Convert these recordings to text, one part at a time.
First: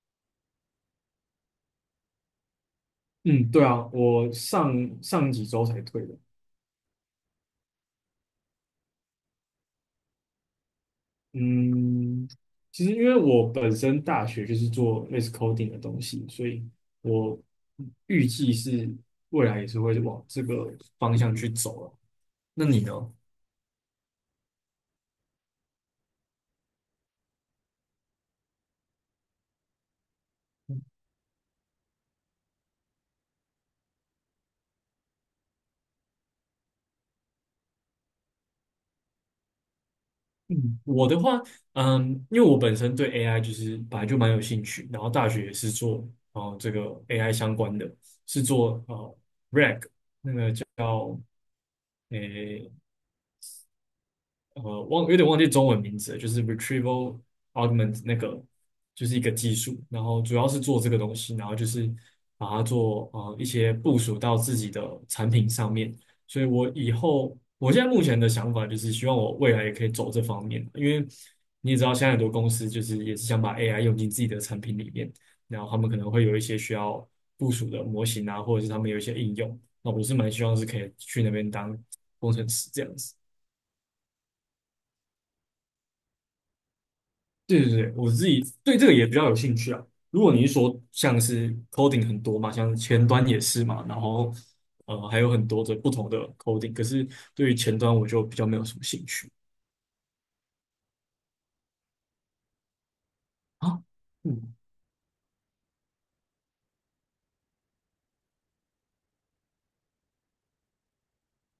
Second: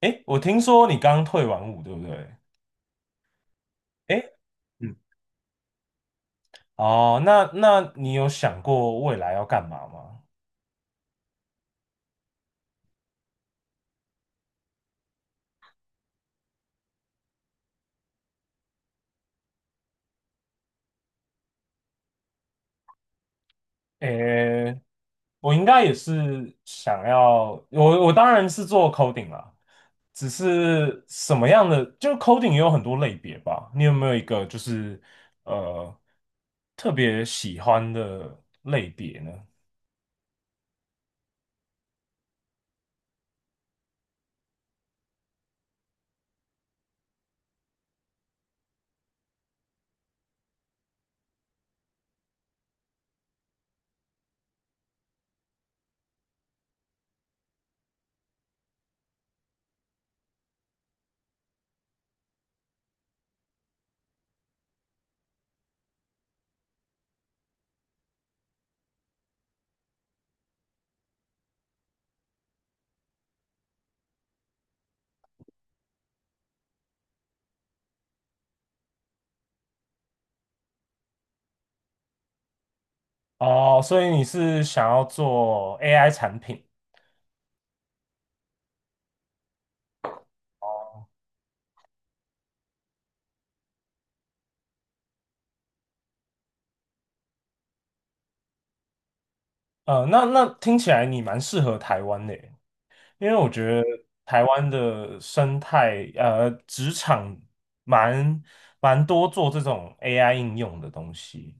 哎，我听说你刚退完伍，对不对？嗯，对啊，哎，我上嗯，上几周才退的。哦，那你有想过未来要干嘛吗？嗯，其实因为我本身大学就是做类似 coding 的东西，所以我预计是未来也是会往这个方向去走了。那你呢？诶，我应该也是想要，我当然是做 coding 啦，只是什么样的，就 coding 也有很多类别吧。你有没有一个就是呃特别喜欢的类别呢？嗯，我的话，因为我本身对 AI 就是本来就蛮有兴趣，然后大学也是做哦、呃、这个 AI 相关的，是做 RAG 那个叫。有点忘记中文名字了，就是 retrieval augment 那个，就是一个技术，然后主要是做这个东西，然后就是把它做一些部署到自己的产品上面。所以我以后，我现在目前的想法就是希望我未来也可以走这方面，因为你也知道，现在很多公司就是也是想把 AI 用进自己的产品里面，然后他们可能会有一些需要部署的模型啊，或者是他们有一些应用，那我是蛮希望是可以去那边当工程师这样子。哦，所以你是想要做 AI 产品？对对对，我自己对这个也比较有兴趣啊。如果你是说哦，像是 coding 很多嘛，像前端也是嘛，然后还有很多的不同的 coding,可是对于前端我就比较没有什么兴趣那听起来你蛮适合台湾的耶，因为我觉得啊。台嗯，湾的生态，职场蛮蛮多做这种 AI 应用的东西。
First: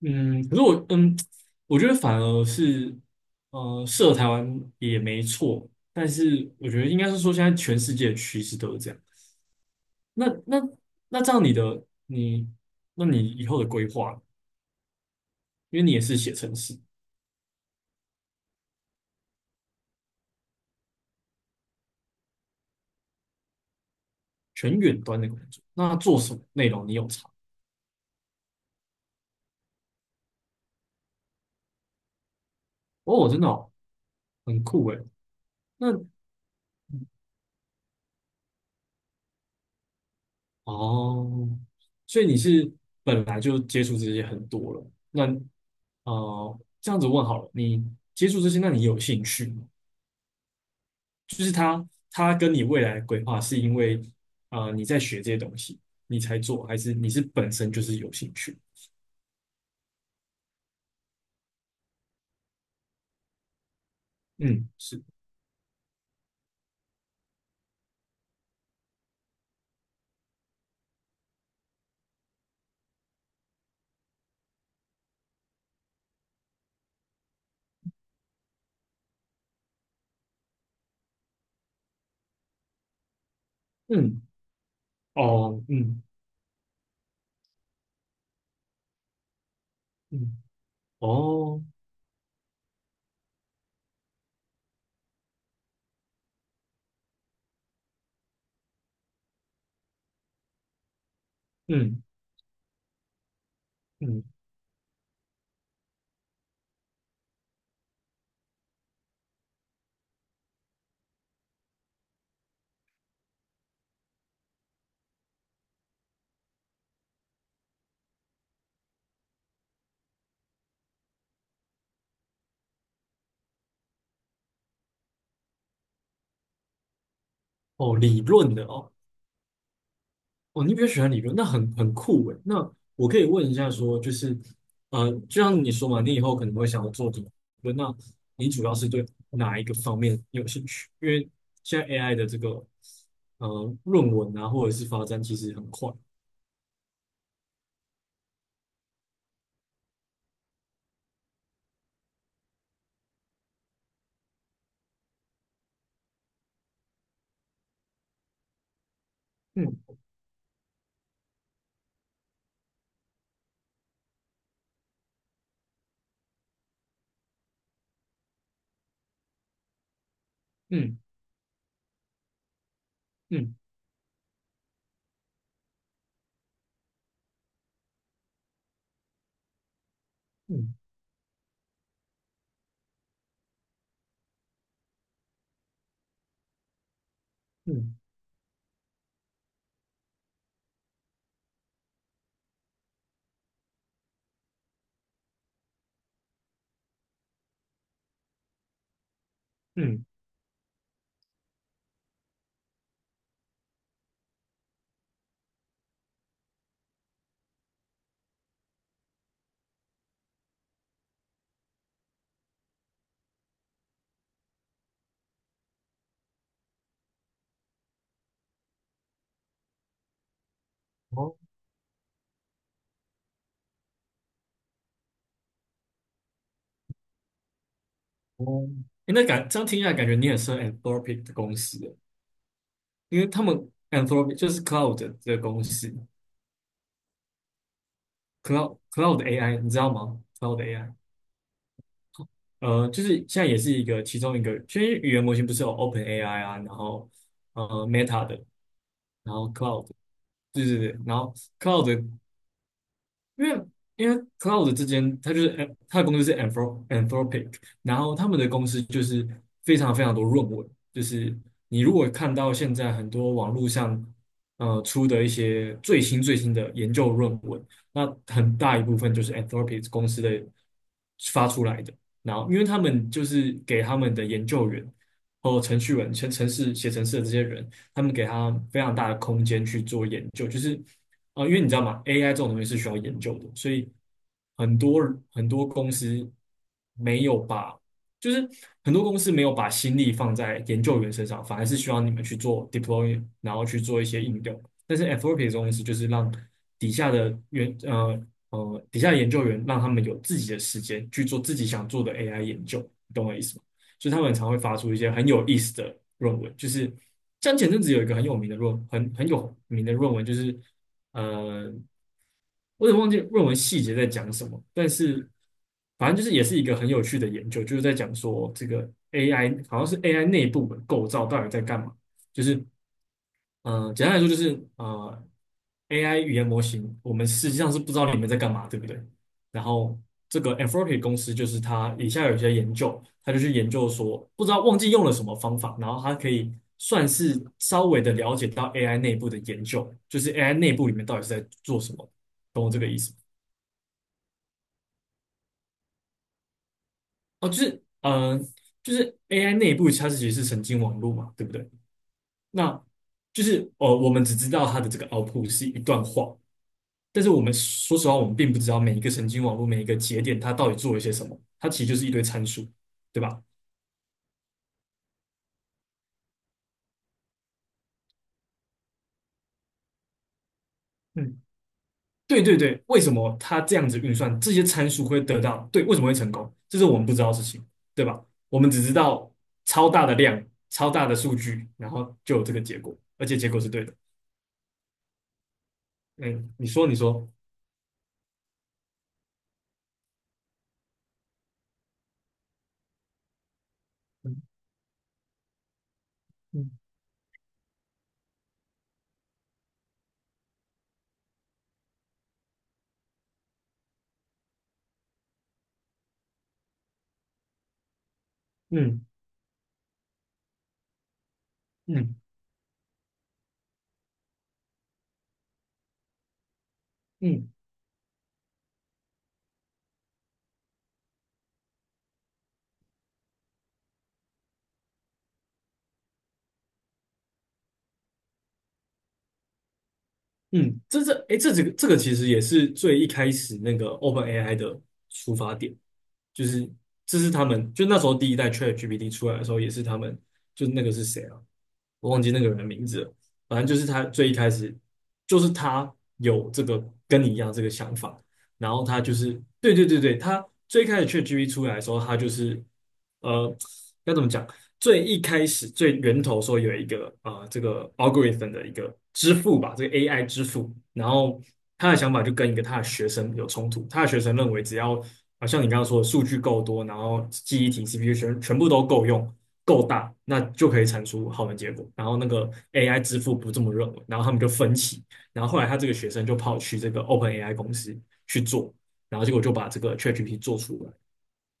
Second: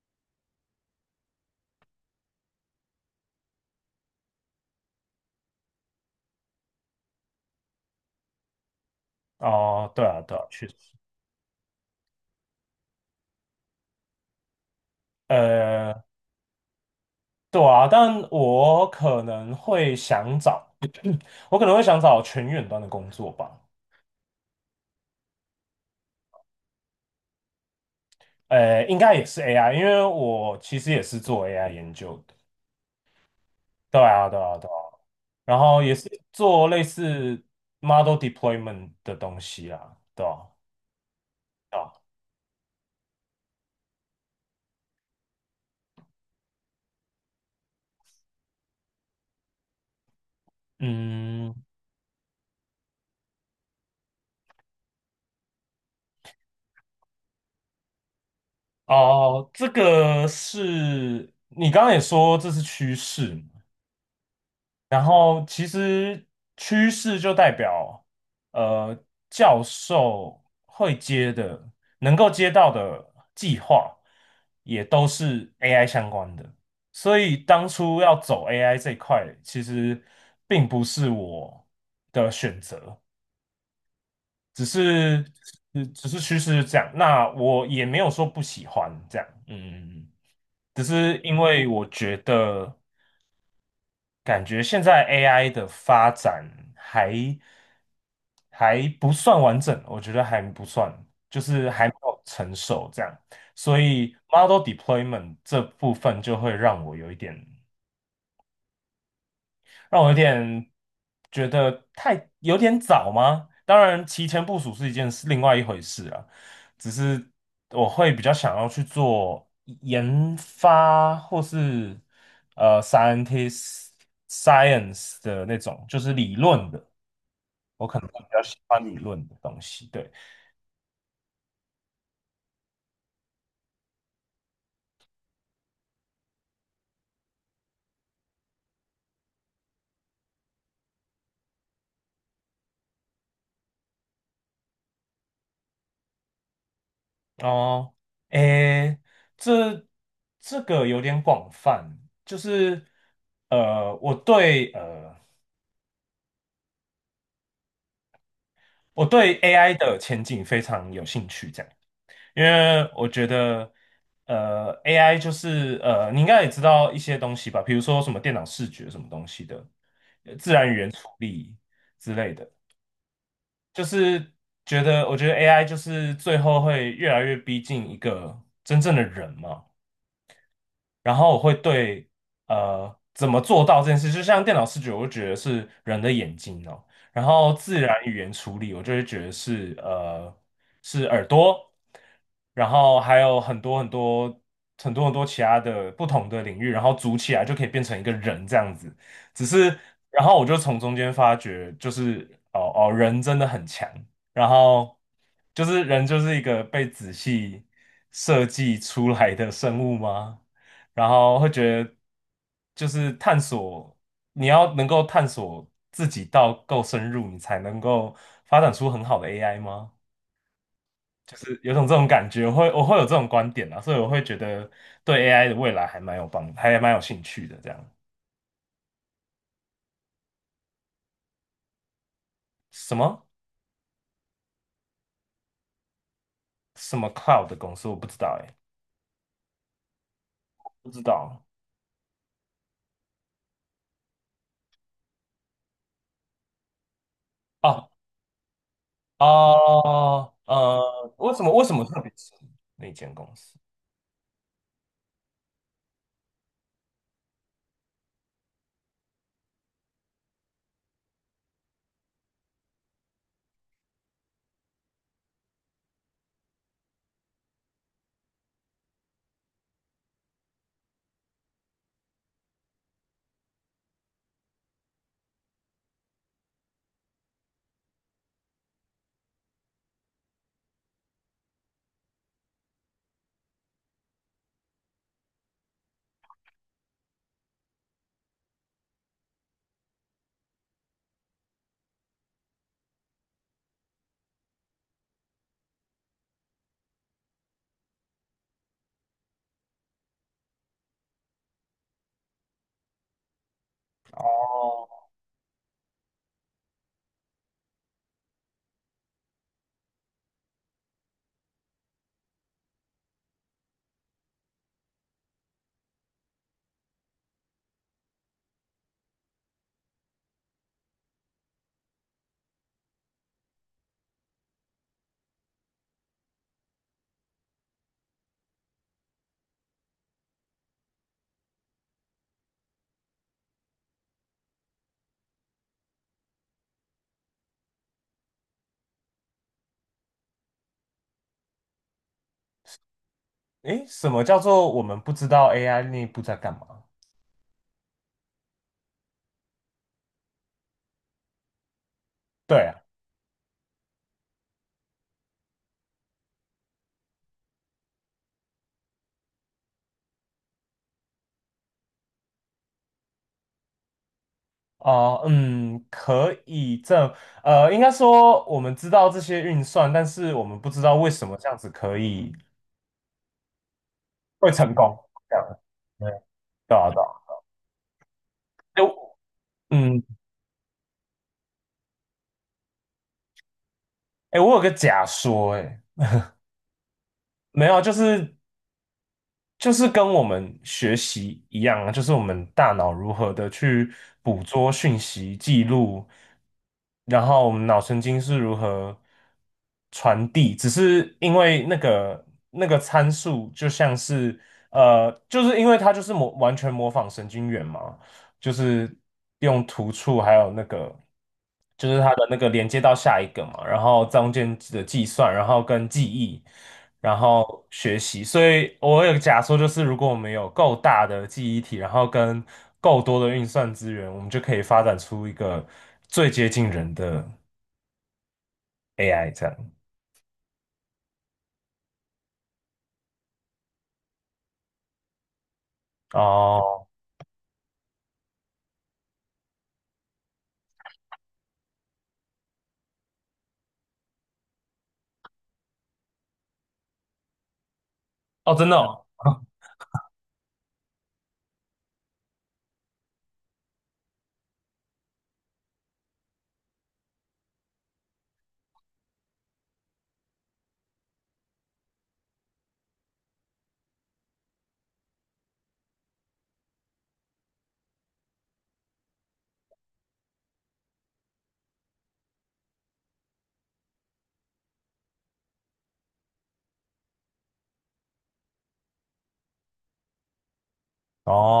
嗯，可是我觉得反而是台湾也没错，但是我觉得应该是说现在全世界的趋势都是这样。哦，对啊，那对啊，那确实，那这样你的你，那你以后的规划，因为你也呃，是写程式。对啊，但我可能会想找，我可能会想找全远端的工作吧。全远端的工作。那做什么内容？你有查？呃，应该也是 AI,因为我其实也是做 AI 研究的。哦，真的哦，对啊，对啊，很对啊，酷诶。然后那也是做类似 model deployment 的东西啦，对啊，哦，对啊。所以你是本来就接触这些很多了。那这样子问好了，你接触这些，那你有兴趣吗？就是嗯，他跟你未来的规划是因为你在学这些东西，你才做，还是你是本身就是有兴趣？哦，这个是你刚刚也说这是趋势嘛，嗯，是。然后其实趋势就代表呃教授会接的、能够接到的计划也都是 AI 相关的，所以当初要走 AI 这一块，其实并不是我的选择，嗯。只是哦。只嗯。只是趋势是这样，那我也没有说不喜欢这样，嗯嗯嗯。嗯。只是因哦。为我觉得，感觉现在 AI 的发展还还不算完整，我觉得还不算，就是还没嗯。有成熟这样，所以 嗯。model deployment 这部分就会让我有一点。让我有点觉得太有点早吗？当然，提前部署是一件是另外一回事啊。只是我会比较想要去做研发或是scientist science 的那种，就是理论的，我哦，可能会理比较论喜的欢哦。理论的东西。对，哦，你比较喜欢理论，那很酷诶。那我可以问一下说，就是，就像你说嘛，你以后可能会想要做理论，那你主要是对哪一个方面有兴趣？因为现在 AI 的这个，论文啊，或者是发展其实很快。哦，诶，这这个有点广泛，就是我对我对 AI 嗯。的前景非常有兴趣，这样，因为我觉得，AI 就是你应该也知道一些东西吧，比如说什么电脑视觉什么东西的，自然语言嗯。处理之类的，嗯。就是觉得，我觉得 AI 就是最后会越来越逼近一个真正的人嘛，嗯然后我会对怎么做到这件事，就像电脑视觉，我就觉得是人的眼睛哦，然后自嗯然语言处理，我就会觉得是是耳朵，然后还有很多很多很多很多其他的不同的领域，然后组起来就可以变成一个人这样子。只是嗯，然后我就从中间发觉，就是哦哦人真的很强，然后就是人就是一个被仔细设计出来的生物吗？然后会觉得就是探索，你要能够探索自己到够深入，你才能够发展出很好的 AI 吗？哦就是有种这种感觉，我会有这种观点啊，所以我会觉得对 AI 的未来还蛮有帮，还蛮有兴趣的。这样哦。诶，这样听起来，感觉你也是 Anthropic 的公司诶，什因么为他们 Anthropic 就是 Cloud 的公司什么 cloud 的公司我不知道哎、，Cloud AI,你知道吗？Cloud 不 AI。知道就是现在也是一个其中一个，其实语言模型不是有 OpenAI 啊，然后哦 Meta 的，然后 Cloud,哦对对对，然为后 什么为什么特 Cloud。别是那间公因司？为Cloud 之间，它就是 它的公司是 Anthropic,然后他们的公司就是非常多论文，就是你如果看到现在很多网络上出的一些最新的研究论文，那很大一部分就是 Anthropic 公司的发出来的。然后因为他们就是给他们的研究员和程序员、程程式写程式的这些人，他们给他非常大的空间去做研究，就是因为你知道吗？AI 这种东西是需要研究的，所以很多很多公司没有把，就是很多公司没有把心力放在研究员身上，反而是需要你们去做 deploy,然后去做一些应用。但是 a t F o P 这种东西就是让底下的员呃底下的研究员让他们有自己的时间去做自己想做的 AI 研究，你懂我意思吗？就是他们常会发哦，出一些很有意思的论文，就是像前阵子有一个很有名的论文，就是呃，我有点忘记论文细节在讲什么，但是反正就是也是一个很有趣的研究，就是在讲说这个 AI 好像是 AI 内部的构造到底在干嘛，就是简单来说就是AI 语言模型，我们实际上是不知道里面在干嘛，对不对？然后这个 Anthropic 公司就是他，以下有一些研究，他就去研究说，不知道忘记用了什么方法，然后它可以算是稍微的了解到 AI 内部的研究，就是 AI 内部里面到底是在做什么，懂我这个意思吗？诶，什么叫做我们不知道 AI 内部在干嘛？哦，就是就是 AI 内部它是其实是神经网络嘛，对不对？对啊。那就是我们只知道它的这个 output 是一段话，但是我们说实话，我们并不知道每一个神经网络、每一个节点它到底做了些什么，它其实就是一堆参数，对吧？哦，嗯，可以这，应该说我们知道这些运算，但是我们不知道为什么嗯，这样子可以对对对，为什么它这样子运算，会这些成参功，数会这得样，到，对，为什么对，会成功？对这是啊，我对们啊，不知道的事情，对吧？我们只哎，知道超嗯，大的量、超大的数据，然后就有这个结果，而且结果是对的。哎，我有个假说，哎，嗯，你说，你说。没有啊，就是就是跟我们学习一样啊，就是我们大脑如何的去嗯捕捉讯息、记录，嗯然后我们脑神经是如何传递，只是因为那个参数就像是就是因为它就是完全模仿神经元嘛，就是嗯用突触还有那个，就是它嗯的那个连接到下一个嘛，然后中间的计算，然后跟记忆，然嗯。后学习。所以我有个假说，就是如果我们有够大的记忆体，然后跟够多的运算资源，我们就可以发展出一个最接近人的 AI 这样。嗯，这这哎，这几个这个其实也是最一开始那个 OpenAI 的出发点，就是哦这是他们就那时候第一代 ChatGPT 出来的时候，也是他们那个是谁啊？我忘记那个人的名字了，反正就是他最一开始就是他有这个跟你一样这个想法，哦，真然的后他哦，就是对对对对，他最开始 ChatGPT 出来的时候，他就是呃该怎么讲？最一开始最源头说有一个这个 algorithm 的一个支付吧，这个 AI 支付，然后他的想法就跟一个他的学生有冲突，他的学生认为只要像你刚刚说的数据够多，然后记忆体、CPU 全部都够用、够大，那就可以产出好的结果。然后那个 AI 支付不这么认为，然后他们就分歧，然后后来他这个学生就跑去这个 OpenAI 公司去做，然后结果就把这个 ChatGPT 做出来。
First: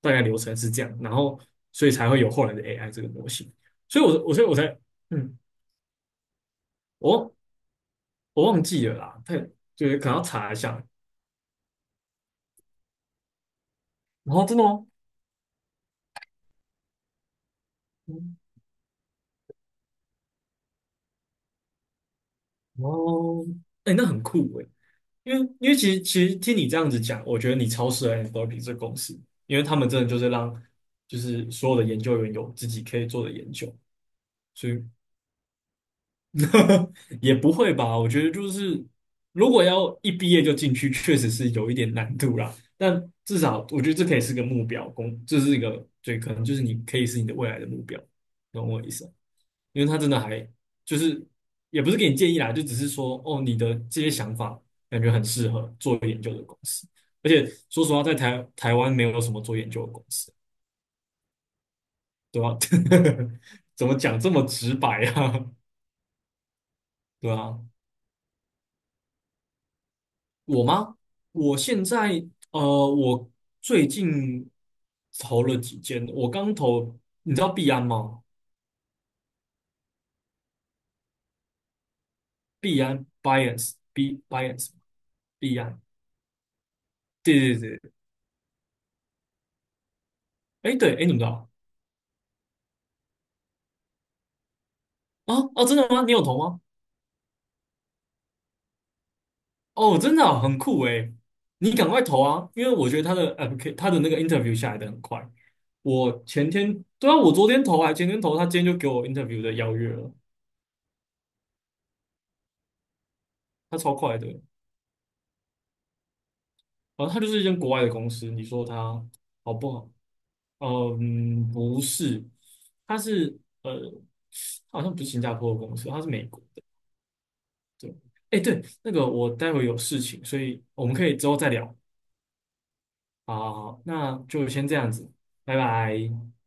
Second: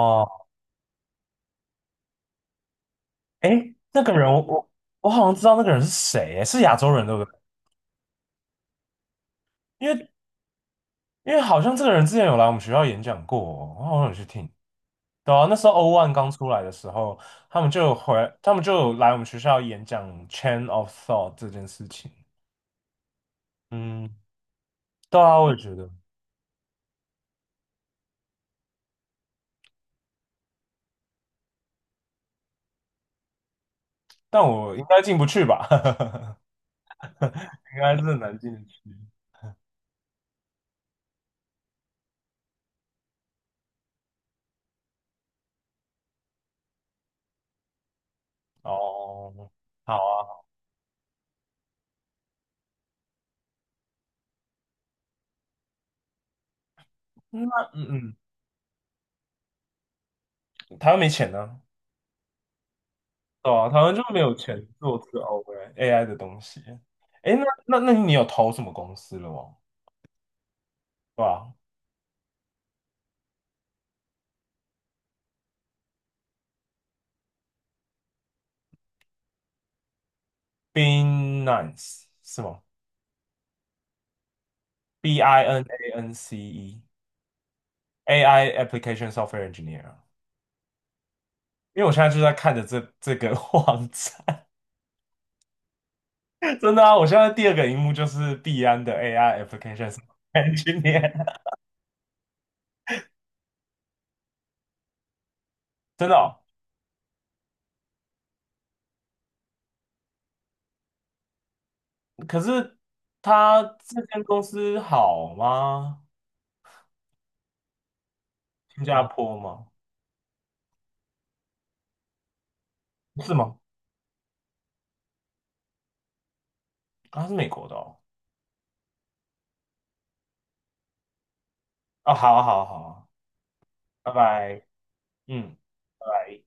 大概流程是这样，然后所以才会有后来的 AI 这个模型。诶，所那以个我，人我我所以我才，我我好像嗯，知道那个人是谁，诶是亚洲人对不对？我我忘记了啦，因就是可为能要查一下。因为好像这个人之前有来我们学校演讲过哦我好像有去然后听。真的吗？对啊，那时候 O o 刚出来的时候，他们就有回，嗯。他们就有来我们学校演讲 Chain of Thought 这件事情。哦，哎、那嗯，很酷哎、对因啊，为我也觉得，其实听你这样子讲，我觉得你超适合 a n t h o p i 这个公司，因为他们真的就是让就是所有的研究员有自己可以做的研究，但所我以 应该进不去吧？也不会应该吧？是我很觉得难就进得去。是，如果要一毕业就进去，确实是有一点难度啦。但至少我觉得这可以是个目标，这是一个对，可能就是你可以是你的未来的目标，懂我意思吗？哦，因为好他真啊，的还就是也不是给你建议啦，就只是说哦，你的这些想法感觉很适合做研究的公司，而且那说实话，嗯在台湾没有什么做研究的公司，嗯，台湾没钱呢、对吧？对啊，台怎湾么就讲没这有么钱直做白这个 啊？O AI 的东西。对诶，那啊，那那你有投什么公司了吗？我吗？对吧我现在我最近投了几间，我刚投，你知道币安吗？？Binance 是吗？币安 Binance Binance B I 币 N 安，A N C E 对对对，AI Application Software Engineer 啊哎对，哎你们知道因为我现在就在看着这个 网站，啊？哦，真的吗？你有投 吗？真的啊，我现在第二个荧幕就是币安的 AI Application 哦，Software 真的啊很酷哎，Engineer,你赶快投啊，因为我觉得他的 他的那个 interview 下来的很快，真的我哦。前天对啊，我昨天投还前天投，他今天就给我 interview 的邀约了，可是他他超这快间的，然公司好吗？后他就是一间国外的公司，你说新加他。坡好吗？不好？嗯，不是，他是是吗？呃，好像不是新加坡的公司，他是美国的。啊它是美国的对，哦。哎，对，那个我待会有事情，所以我们可以之后再聊。哦，好啊，好啊，好啊，好，拜那就拜，先这样子，嗯。拜拜拜。拜。